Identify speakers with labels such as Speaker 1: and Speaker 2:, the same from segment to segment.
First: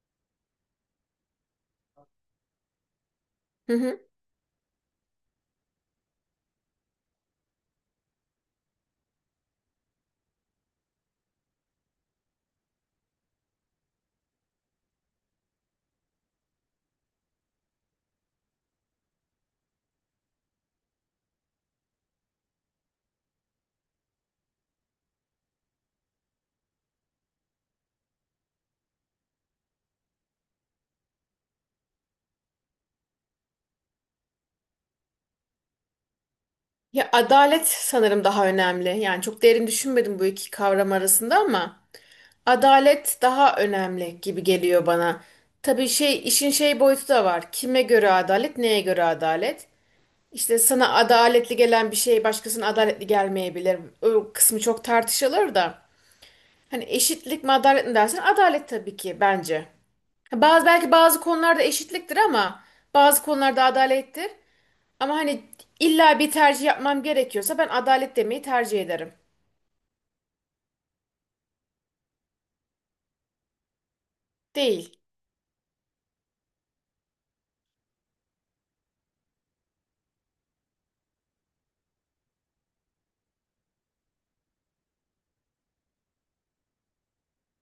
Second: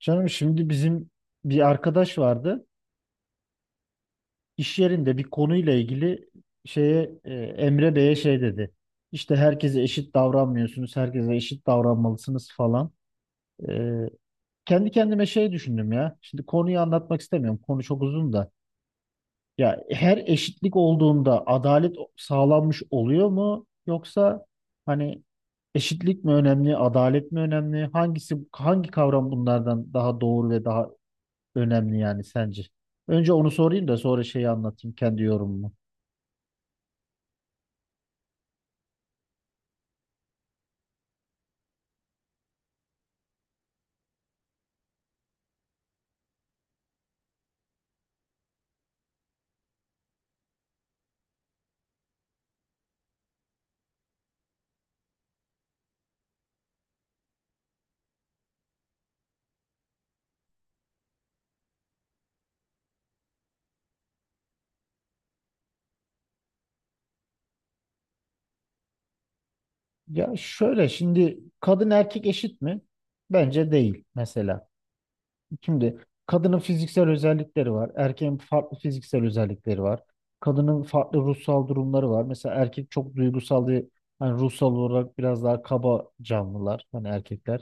Speaker 1: Canım şimdi bizim bir arkadaş vardı.
Speaker 2: Hı hı.
Speaker 1: İş yerinde bir konuyla ilgili Emre Bey'e şey dedi. İşte herkese eşit davranmıyorsunuz, herkese eşit davranmalısınız falan. E, Kendi kendime şey düşündüm ya. Şimdi konuyu anlatmak istemiyorum. Konu çok uzun da. Ya her eşitlik olduğunda adalet sağlanmış oluyor mu? Yoksa hani eşitlik mi önemli, adalet mi önemli? Hangisi hangi kavram bunlardan daha doğru ve daha önemli yani sence. Önce onu sorayım da sonra şeyi anlatayım kendi yorumumu.
Speaker 2: Ya adalet sanırım daha önemli. Yani çok derin düşünmedim bu iki kavram arasında ama adalet daha önemli gibi geliyor bana. Tabii şey işin şey boyutu da var. Kime göre adalet, neye göre adalet? İşte sana adaletli gelen bir şey başkasına adaletli gelmeyebilir. O kısmı çok tartışılır da. Hani eşitlik mi adalet mi dersen adalet tabii ki bence. Ha, bazı belki bazı konularda eşitliktir ama bazı konularda adalettir. Ama hani illa bir tercih yapmam gerekiyorsa ben adalet demeyi tercih ederim.
Speaker 1: Ya şöyle şimdi kadın erkek eşit mi? Bence değil mesela.
Speaker 2: Değil.
Speaker 1: Şimdi kadının fiziksel özellikleri var. Erkeğin farklı fiziksel özellikleri var. Kadının farklı ruhsal durumları var. Mesela erkek çok duygusal diye hani ruhsal olarak biraz daha kaba canlılar hani erkekler.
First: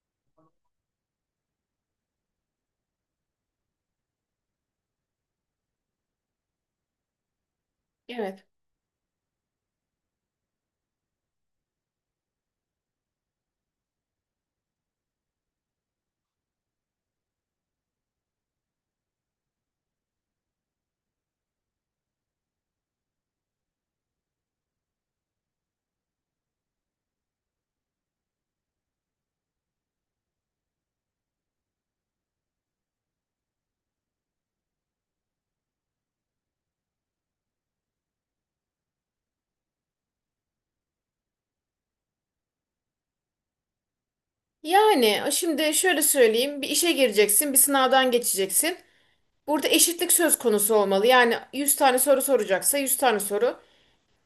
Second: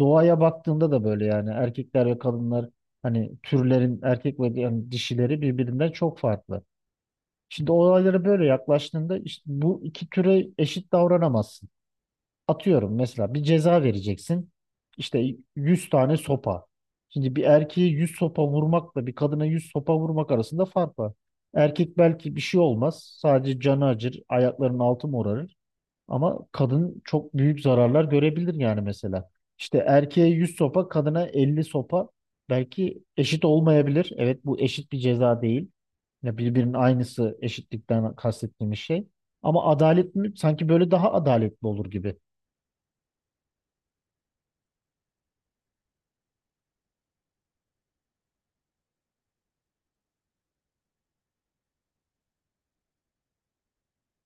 Speaker 1: Doğaya baktığında da böyle yani erkekler ve kadınlar hani türlerin erkek ve yani dişileri birbirinden çok farklı. Şimdi olaylara böyle
Speaker 2: Evet.
Speaker 1: yaklaştığında işte bu iki türe eşit davranamazsın. Atıyorum mesela bir ceza vereceksin. İşte 100 tane sopa. Şimdi bir erkeğe 100 sopa vurmakla bir kadına 100 sopa vurmak arasında fark var. Erkek belki bir şey olmaz. Sadece canı acır, ayaklarının altı morarır. Ama kadın çok büyük zararlar görebilir yani mesela. İşte erkeğe 100 sopa, kadına 50 sopa belki eşit olmayabilir. Evet bu eşit bir ceza değil. Ya birbirinin aynısı eşitlikten kastettiğimiz şey. Ama adalet mi? Sanki böyle daha adaletli olur gibi.
Speaker 2: Yani şimdi şöyle söyleyeyim. Bir işe gireceksin, bir sınavdan geçeceksin. Burada eşitlik söz konusu olmalı. Yani 100 tane soru soracaksa 100 tane soru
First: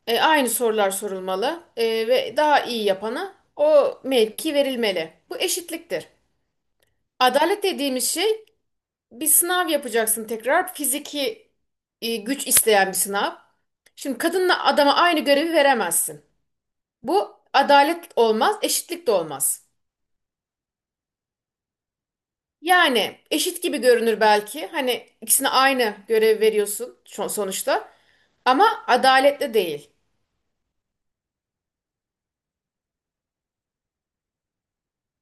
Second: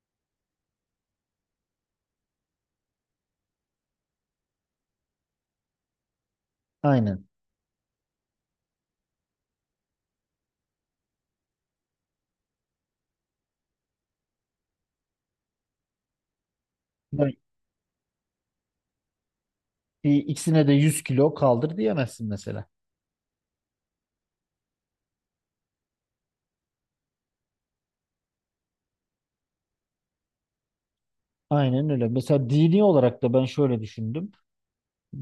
Speaker 2: aynı sorular sorulmalı ve daha iyi yapana o mevki verilmeli. Bu eşitliktir.
Speaker 1: Aynen.
Speaker 2: Adalet dediğimiz şey bir sınav yapacaksın tekrar. Fiziki güç isteyen bir sınav. Şimdi kadınla adama aynı görevi veremezsin.
Speaker 1: Yani
Speaker 2: Bu adalet olmaz, eşitlik de olmaz.
Speaker 1: bir ikisine de 100 kilo kaldır diyemezsin mesela.
Speaker 2: Yani eşit gibi görünür belki. Hani ikisine aynı görev veriyorsun sonuçta. Ama adaletli değil.
Speaker 1: Aynen öyle. Mesela dini olarak da ben şöyle düşündüm.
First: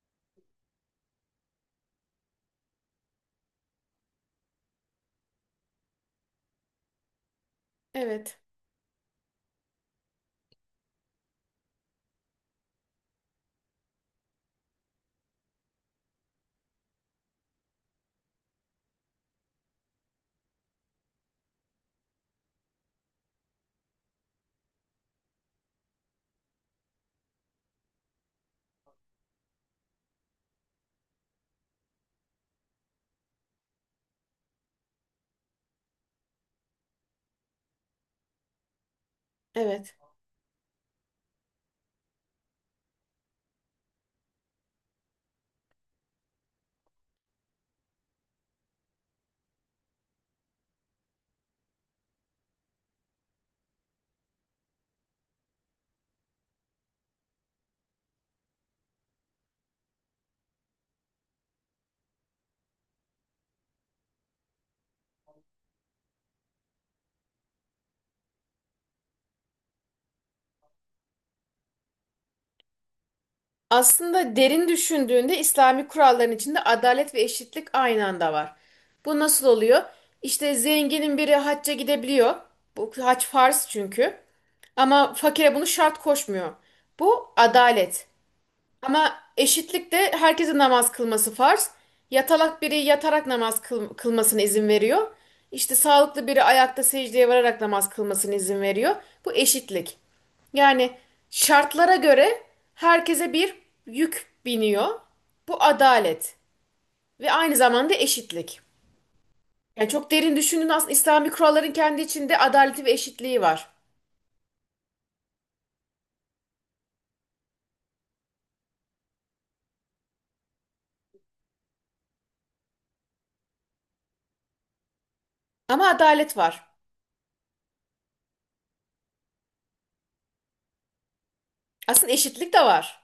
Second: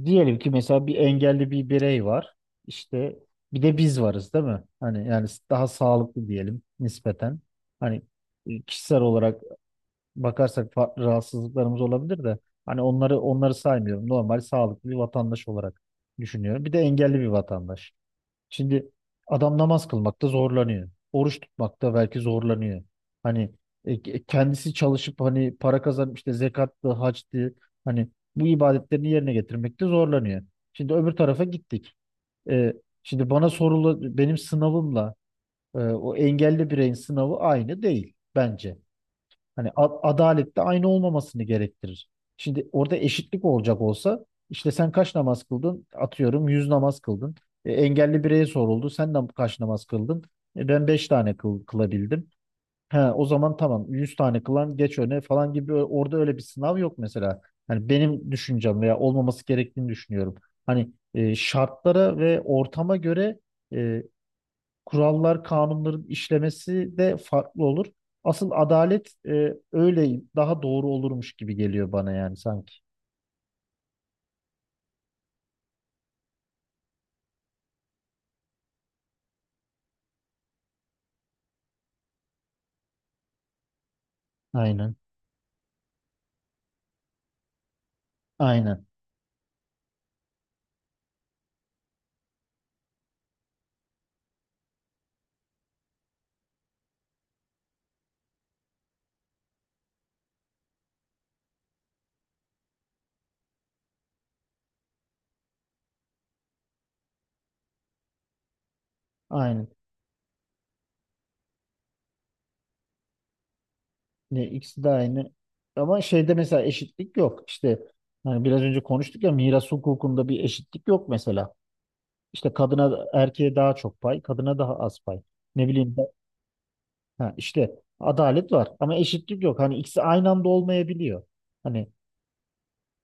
Speaker 1: Diyelim ki mesela bir engelli bir birey var. İşte bir de biz varız değil mi? Hani yani daha sağlıklı diyelim nispeten. Hani
Speaker 2: Evet,
Speaker 1: Kişisel olarak bakarsak farklı rahatsızlıklarımız olabilir de hani onları saymıyorum. Normal sağlıklı bir vatandaş olarak düşünüyorum. Bir de engelli bir vatandaş. Şimdi adam namaz kılmakta zorlanıyor. Oruç tutmakta belki zorlanıyor. Hani Kendisi çalışıp hani para kazanıp işte zekattı, hacdı hani bu ibadetlerini yerine getirmekte zorlanıyor. Şimdi öbür tarafa gittik. E, Şimdi bana sorulu benim sınavımla o engelli bireyin sınavı aynı değil bence. Hani
Speaker 2: evet.
Speaker 1: adalet de aynı olmamasını gerektirir. Şimdi orada eşitlik olacak olsa işte sen kaç namaz kıldın? Atıyorum 100 namaz kıldın. Engelli bireye soruldu. Sen de kaç namaz kıldın? Ben 5 tane kılabildim. Ha, o zaman tamam 100 tane kılan geç öne falan gibi orada öyle bir sınav yok mesela. Hani benim düşüncem veya olmaması gerektiğini düşünüyorum. Şartlara ve ortama göre e, kurallar, kanunların işlemesi de farklı olur. Asıl adalet öyle daha doğru olurmuş gibi geliyor bana yani sanki.
Speaker 2: Aslında derin düşündüğünde İslami kuralların içinde adalet ve eşitlik aynı anda var. Bu nasıl oluyor? İşte zenginin biri hacca gidebiliyor. Bu hac farz çünkü.
Speaker 1: Aynen.
Speaker 2: Ama fakire bunu şart koşmuyor. Bu adalet.
Speaker 1: Aynen.
Speaker 2: Ama eşitlikte herkesin namaz kılması farz. Yatalak biri yatarak namaz kılmasına izin veriyor. İşte sağlıklı biri ayakta secdeye vararak namaz kılmasına izin veriyor. Bu eşitlik. Yani şartlara göre herkese bir yük biniyor. Bu adalet ve aynı zamanda eşitlik.
Speaker 1: Aynen.
Speaker 2: Yani çok derin düşündüğün aslında İslami kuralların kendi içinde adaleti ve eşitliği var.
Speaker 1: Ne ikisi de aynı. Ama şeyde mesela eşitlik yok. İşte hani biraz önce konuştuk ya miras hukukunda bir eşitlik yok mesela. İşte kadına erkeğe daha çok pay, kadına daha az pay. Ne
Speaker 2: Ama
Speaker 1: bileyim ben-
Speaker 2: adalet var.
Speaker 1: ha, işte adalet var ama eşitlik yok. Hani ikisi aynı anda olmayabiliyor. Hani
Speaker 2: Aslında eşitlik de var.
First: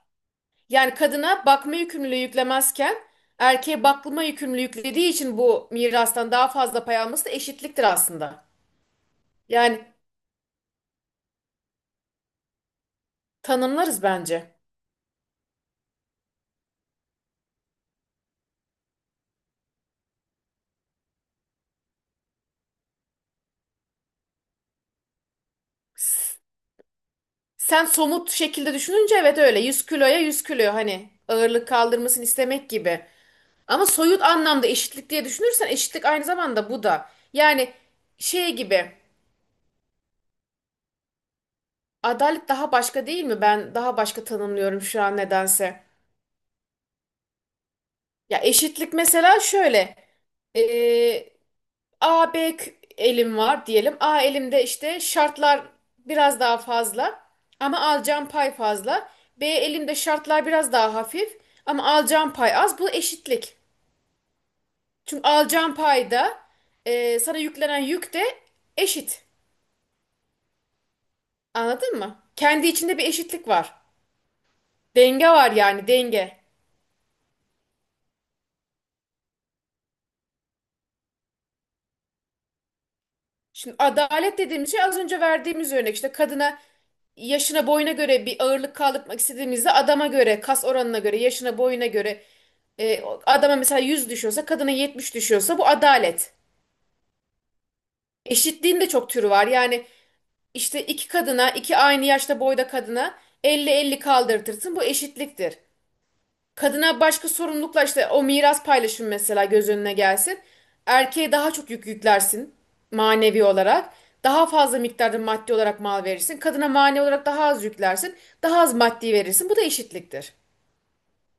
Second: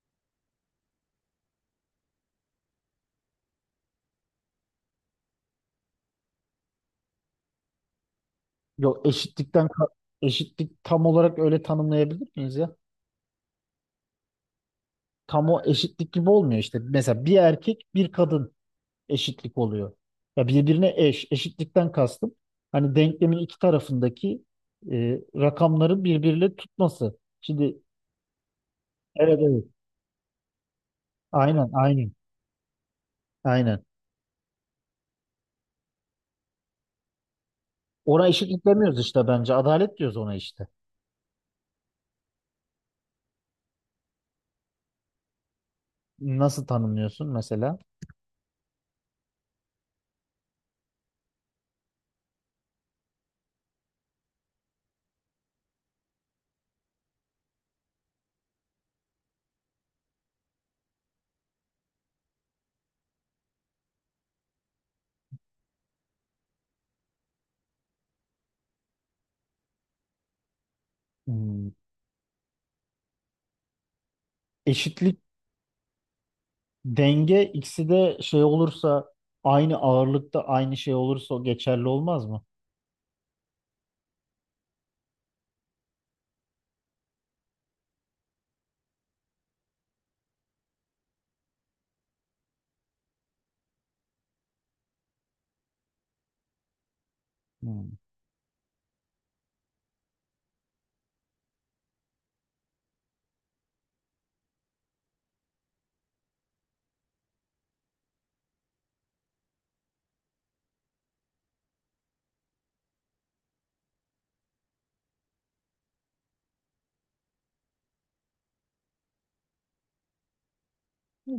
Speaker 2: Yani kadına bakma yükümlülüğü yüklemezken erkeğe bakma yükümlülüğü yüklediği için bu mirastan daha fazla pay alması da eşitliktir aslında.
Speaker 1: Yok eşitlikten ka-
Speaker 2: Yani
Speaker 1: eşitlik tam olarak öyle tanımlayabilir miyiz ya?
Speaker 2: tanımlarız bence.
Speaker 1: Tam o eşitlik gibi olmuyor işte. Mesela bir erkek bir kadın eşitlik oluyor. Ya birbirine eş. Eşitlikten kastım. Hani denklemin iki tarafındaki rakamların
Speaker 2: S-
Speaker 1: birbiriyle tutması. Şimdi
Speaker 2: Sen somut şekilde düşününce
Speaker 1: evet
Speaker 2: evet öyle.
Speaker 1: evet.
Speaker 2: 100 kiloya 100 kilo hani ağırlık
Speaker 1: Aynen.
Speaker 2: kaldırmasını istemek gibi.
Speaker 1: Aynen.
Speaker 2: Ama soyut anlamda eşitlik diye düşünürsen eşitlik aynı zamanda bu da. Yani
Speaker 1: Ona
Speaker 2: şey
Speaker 1: eşitlik
Speaker 2: gibi
Speaker 1: demiyoruz işte bence. Adalet diyoruz ona işte.
Speaker 2: adalet daha başka değil mi? Ben daha başka tanımlıyorum şu an nedense.
Speaker 1: Nasıl tanımlıyorsun mesela?
Speaker 2: Ya eşitlik mesela şöyle. Ee, A, B elim var diyelim. A elimde işte şartlar biraz daha fazla ama alacağım pay fazla. B elimde şartlar biraz daha hafif ama alacağım pay az. Bu eşitlik. Çünkü alacağım payda sana yüklenen yük de eşit.
Speaker 1: Hmm.
Speaker 2: Anladın mı? Kendi içinde bir eşitlik var.
Speaker 1: Eşitlik.
Speaker 2: Denge var yani denge.
Speaker 1: Denge ikisi de şey olursa aynı ağırlıkta aynı şey olursa o geçerli olmaz mı?
Speaker 2: Şimdi adalet dediğimiz şey az önce verdiğimiz örnek işte kadına yaşına boyuna göre bir ağırlık kaldırmak istediğimizde adama göre kas oranına göre yaşına boyuna göre adama mesela 100 düşüyorsa kadına 70 düşüyorsa bu adalet.
Speaker 1: Hmm.
Speaker 2: Eşitliğin de çok türü var. Yani işte iki kadına iki aynı yaşta boyda kadına 50, 50 kaldırtırsın bu eşitliktir. Kadına başka sorumlulukla işte o miras paylaşımı mesela göz önüne gelsin. Erkeğe daha çok yük yüklersin manevi olarak. Daha fazla miktarda maddi olarak mal verirsin. Kadına manevi olarak daha az yüklersin. Daha az maddi verirsin. Bu da eşitliktir.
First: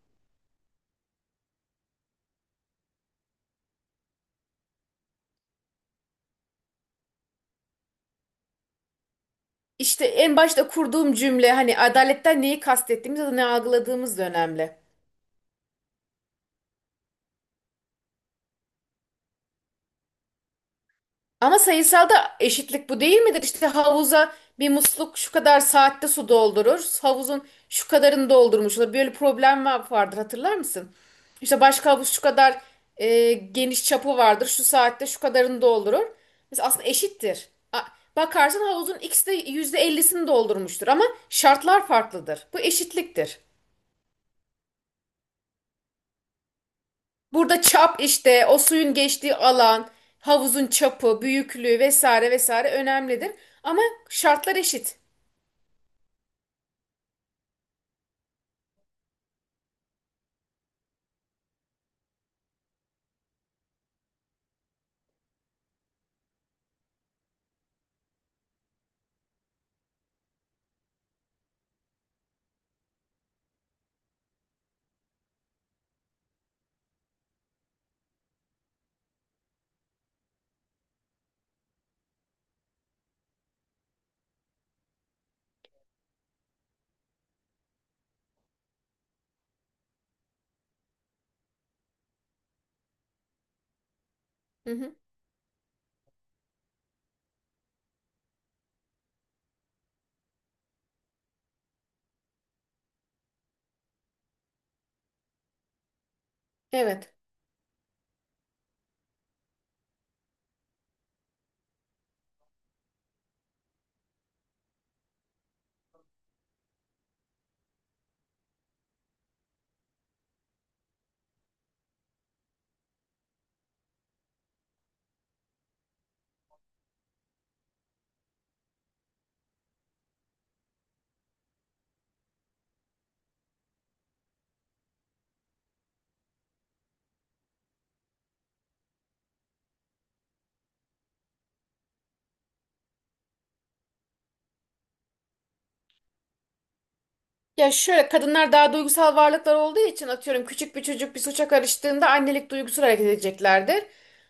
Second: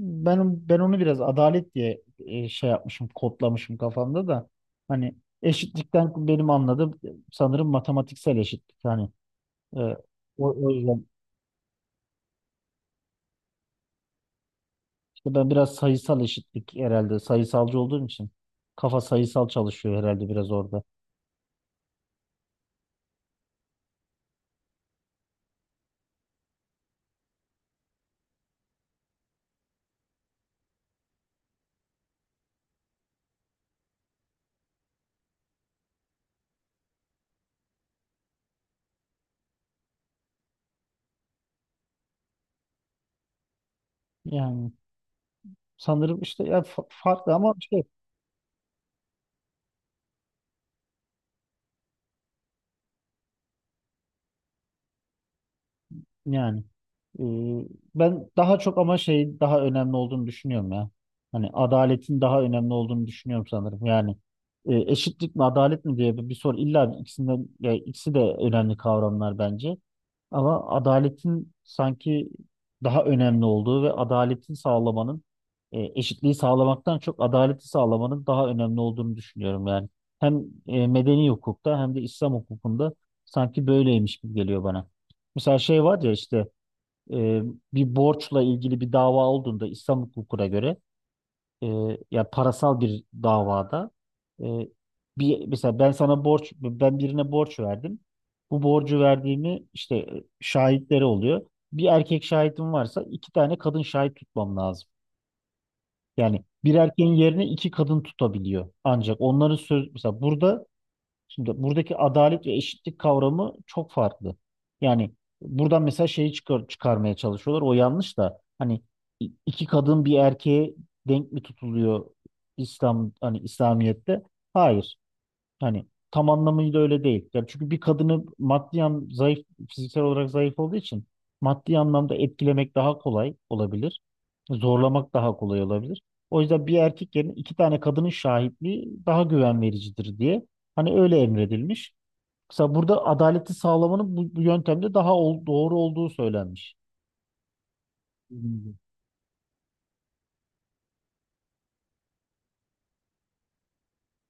Speaker 1: Ben onu biraz adalet diye şey yapmışım, kodlamışım kafamda da. Hani eşitlikten benim anladığım sanırım matematiksel eşitlik. Hani e, o,
Speaker 2: İşte en başta
Speaker 1: o yüzden
Speaker 2: kurduğum cümle hani adaletten neyi kastettiğimiz ya da ne algıladığımız da önemli.
Speaker 1: işte ben biraz sayısal eşitlik herhalde sayısalcı olduğum için kafa sayısal çalışıyor herhalde biraz orada.
Speaker 2: Ama sayısalda eşitlik bu değil midir? İşte havuza bir musluk şu kadar saatte su doldurur. Havuzun şu kadarını doldurmuş olur. Böyle problem vardır hatırlar mısın? İşte başka havuz şu kadar geniş çapı vardır. Şu saatte şu kadarını doldurur. Mesela aslında eşittir. Bakarsın havuzun ikisi de %50'sini doldurmuştur ama şartlar farklıdır. Bu eşitliktir.
Speaker 1: Yani sanırım işte ya farklı ama
Speaker 2: Burada
Speaker 1: şey,
Speaker 2: çap işte o suyun geçtiği alan, havuzun çapı, büyüklüğü vesaire vesaire önemlidir. Ama şartlar eşit.
Speaker 1: yani e, ben daha çok ama şey daha önemli olduğunu düşünüyorum ya. Hani adaletin daha önemli olduğunu düşünüyorum sanırım. Yani eşitlik mi adalet mi diye bir soru illa bir ikisinden ya ikisi de önemli kavramlar bence. Ama adaletin sanki daha önemli olduğu ve adaletin sağlamanın eşitliği sağlamaktan çok adaleti sağlamanın daha önemli olduğunu düşünüyorum yani. Hem medeni hukukta hem de İslam hukukunda sanki böyleymiş gibi geliyor bana. Mesela şey var ya işte e, bir borçla ilgili bir dava olduğunda İslam hukukuna göre e, ya parasal bir davada e,
Speaker 2: Hı hı.
Speaker 1: bir mesela ben birine borç verdim. Bu borcu verdiğimi işte şahitleri oluyor. Bir erkek şahidim varsa iki tane kadın şahit tutmam lazım. Yani bir erkeğin
Speaker 2: Evet.
Speaker 1: yerine iki kadın tutabiliyor. Ancak onların söz mesela burada. Şimdi buradaki adalet ve eşitlik kavramı çok farklı. Yani buradan mesela şeyi çıkarmaya çalışıyorlar. O yanlış da hani iki kadın bir erkeğe denk mi tutuluyor İslamiyet'te? Hayır. Hani tam anlamıyla öyle değil. Yani çünkü bir kadını maddi an zayıf fiziksel olarak zayıf olduğu için maddi anlamda etkilemek daha kolay olabilir. Zorlamak daha kolay olabilir. O yüzden bir erkek yerine iki tane kadının şahitliği daha güven vericidir diye. Hani öyle emredilmiş. Mesela burada adaleti sağlamanın bu yöntemde daha doğru olduğu söylenmiş.
Speaker 2: Ya şöyle kadınlar daha
Speaker 1: Bilmiyorum.
Speaker 2: duygusal varlıklar olduğu için atıyorum küçük bir çocuk bir suça karıştığında annelik duygusuyla hareket edeceklerdir.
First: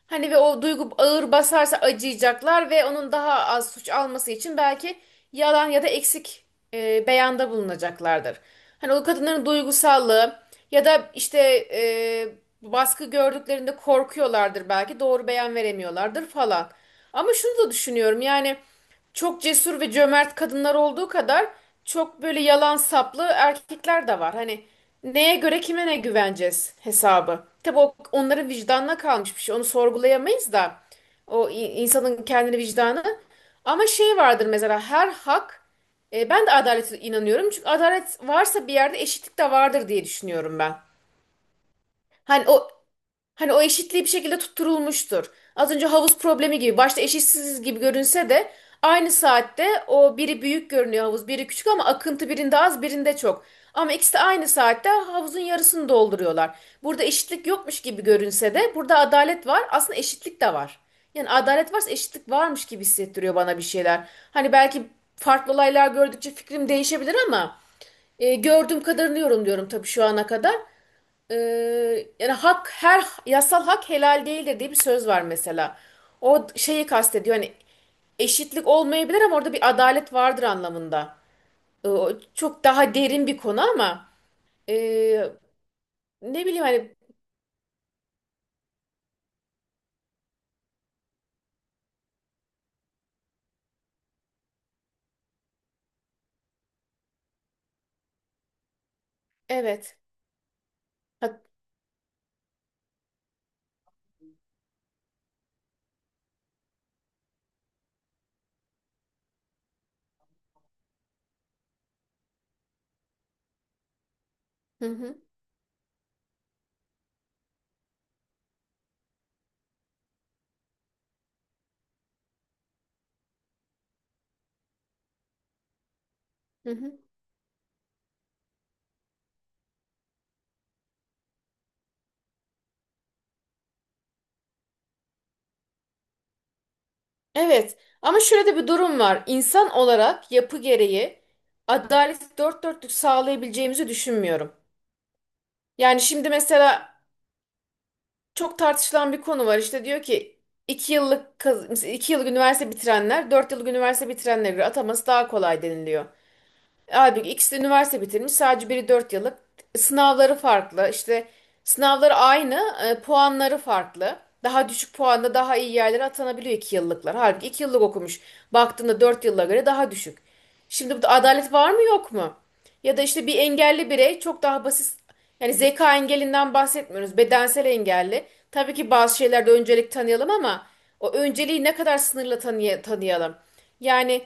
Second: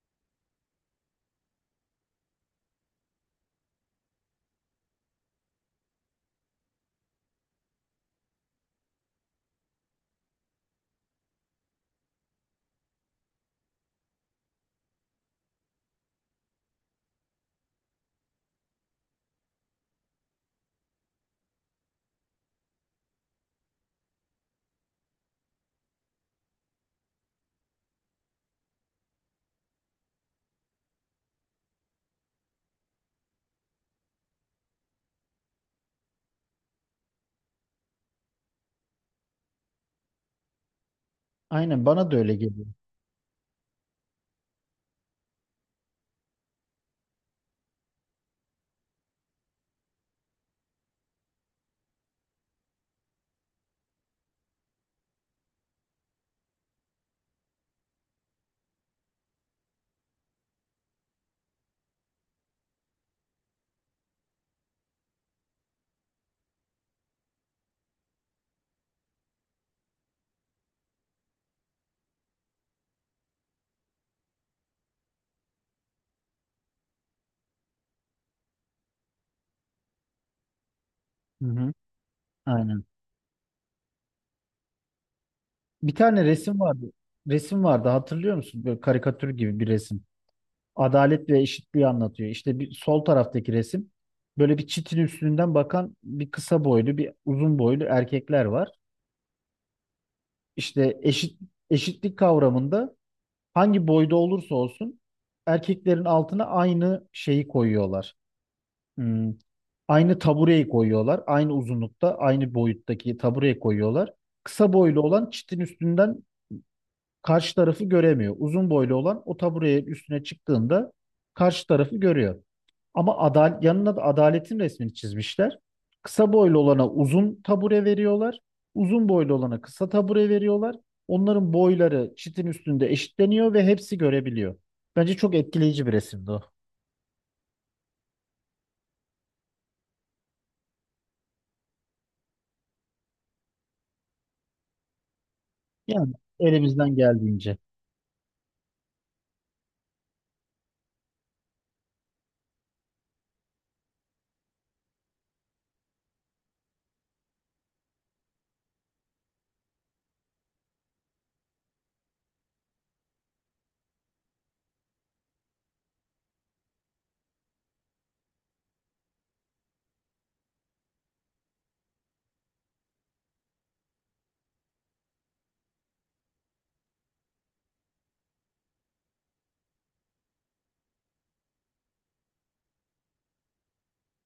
Speaker 2: Hani ve o duygu ağır basarsa acıyacaklar ve onun daha az suç alması için belki yalan ya da eksik beyanda bulunacaklardır. Hani o kadınların duygusallığı ya da işte e, baskı gördüklerinde korkuyorlardır belki doğru beyan veremiyorlardır falan. Ama şunu da düşünüyorum yani. Çok cesur ve cömert kadınlar olduğu kadar çok böyle yalan saplı erkekler de var. Hani neye göre kime ne güveneceğiz hesabı. Tabii o onların vicdanına kalmış bir şey. Onu sorgulayamayız da o insanın kendini vicdanı. Ama şey vardır mesela her hak ben de adalete inanıyorum. Çünkü adalet varsa bir yerde eşitlik de vardır diye düşünüyorum ben.
Speaker 1: Aynen bana da öyle
Speaker 2: Hani
Speaker 1: geliyor.
Speaker 2: o Hani o eşitliği bir şekilde tutturulmuştur. Az önce havuz problemi gibi başta eşitsiz gibi görünse de aynı saatte o biri büyük görünüyor havuz, biri küçük ama akıntı birinde az, birinde çok. Ama ikisi de aynı saatte havuzun yarısını dolduruyorlar. Burada eşitlik yokmuş gibi görünse de burada adalet var. Aslında eşitlik de var. Yani adalet varsa eşitlik varmış gibi hissettiriyor bana bir şeyler. Hani belki farklı olaylar gördükçe fikrim değişebilir ama gördüğüm kadarını yorumluyorum tabii şu ana kadar. Yani hak her yasal hak helal değildir diye bir söz var mesela. O şeyi kastediyor hani eşitlik olmayabilir ama orada bir adalet vardır anlamında.
Speaker 1: Hı hı.
Speaker 2: O çok
Speaker 1: Aynen.
Speaker 2: daha derin bir konu ama ee,
Speaker 1: Bir tane
Speaker 2: ne
Speaker 1: resim
Speaker 2: bileyim
Speaker 1: vardı.
Speaker 2: hani
Speaker 1: Resim vardı hatırlıyor musun? Böyle karikatür gibi bir resim. Adalet ve eşitliği anlatıyor. İşte bir sol taraftaki resim. Böyle bir çitin üstünden bakan bir kısa boylu, bir uzun boylu erkekler var.
Speaker 2: evet.
Speaker 1: İşte
Speaker 2: Ha-
Speaker 1: eşit eşitlik kavramında hangi boyda olursa olsun erkeklerin altına aynı şeyi koyuyorlar. Hmm, aynı tabureyi koyuyorlar. Aynı uzunlukta, aynı boyuttaki tabureyi koyuyorlar. Kısa
Speaker 2: Hı
Speaker 1: boylu
Speaker 2: hı,
Speaker 1: olan çitin üstünden karşı tarafı göremiyor. Uzun boylu olan o taburenin üstüne çıktığında karşı tarafı görüyor. Ama adal yanına da adaletin resmini çizmişler. Kısa boylu
Speaker 2: hı
Speaker 1: olana
Speaker 2: hı.
Speaker 1: uzun tabure veriyorlar. Uzun boylu olana kısa tabure veriyorlar. Onların boyları çitin üstünde eşitleniyor ve hepsi görebiliyor. Bence çok etkileyici bir resimdi o.
Speaker 2: Evet ama şöyle de bir durum var. İnsan olarak yapı gereği adaleti dört dörtlük sağlayabileceğimizi düşünmüyorum. Yani
Speaker 1: Yani
Speaker 2: şimdi mesela
Speaker 1: elimizden geldiğince.
Speaker 2: çok tartışılan bir konu var. İşte diyor ki iki yıllık mesela iki yıllık üniversite bitirenler dört yıllık üniversite bitirenlere göre ataması daha kolay deniliyor. Abi ikisi de üniversite bitirmiş. Sadece biri 4 yıllık. Sınavları farklı. İşte sınavları aynı, puanları farklı. Daha düşük puanla daha iyi yerlere atanabiliyor 2 yıllıklar. Halbuki 2 yıllık okumuş. Baktığında 4 yıla göre daha düşük. Şimdi burada adalet var mı yok mu? Ya da işte bir engelli birey çok daha basit yani zeka engelinden bahsetmiyoruz. Bedensel engelli. Tabii ki bazı şeylerde öncelik tanıyalım ama o önceliği ne kadar sınırla tanıyalım. Yani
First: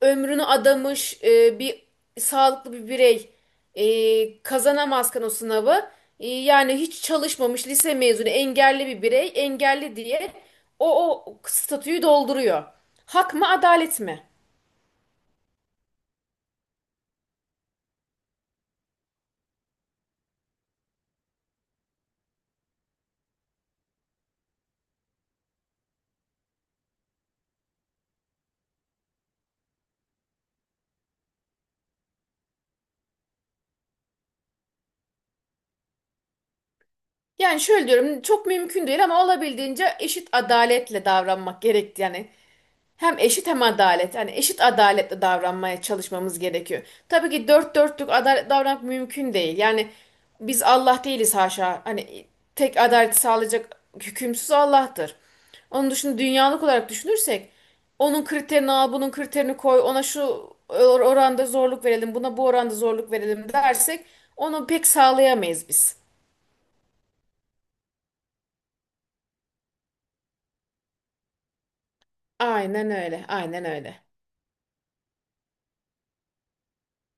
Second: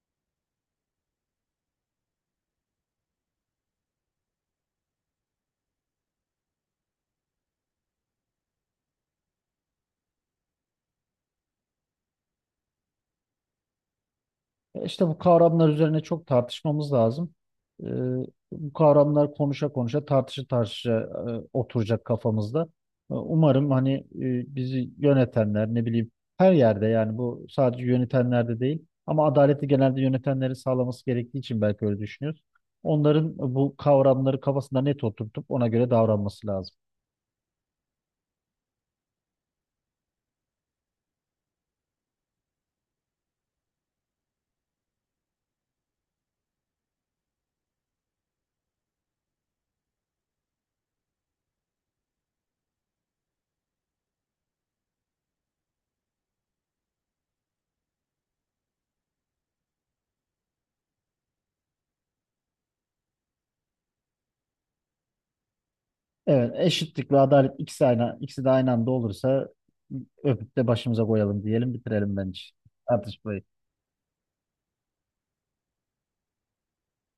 Speaker 2: ömrünü adamış bir sağlıklı bir birey kazanamazken o sınavı yani hiç çalışmamış lise mezunu engelli bir birey engelli diye o statüyü dolduruyor. Hak mı adalet mi?
Speaker 1: İşte bu kavramlar üzerine çok tartışmamız lazım. Ee, Bu kavramlar konuşa konuşa, tartışa tartışa oturacak kafamızda. Umarım hani bizi yönetenler, ne bileyim her yerde yani bu sadece yönetenlerde değil ama adaleti genelde yönetenlerin sağlaması gerektiği için belki öyle düşünüyoruz. Onların bu kavramları kafasında net oturtup ona göre davranması lazım.
Speaker 2: Yani şöyle diyorum çok mümkün değil ama olabildiğince eşit adaletle davranmak gerekti yani. Hem eşit hem adalet. Yani eşit adaletle davranmaya çalışmamız gerekiyor. Tabii ki dört dörtlük adalet davranmak mümkün değil. Yani biz Allah değiliz haşa. Hani tek adaleti sağlayacak hükümsüz Allah'tır. Onun dışında dünyalık olarak düşünürsek onun kriterini al, bunun kriterini koy, ona şu oranda zorluk verelim, buna bu oranda zorluk verelim dersek onu pek sağlayamayız biz.
Speaker 1: Evet, eşitlik ve adalet ikisi aynı, ikisi de aynı anda olursa öpüp de başımıza koyalım diyelim, bitirelim bence
Speaker 2: Aynen öyle,
Speaker 1: tartışmayı.
Speaker 2: aynen öyle.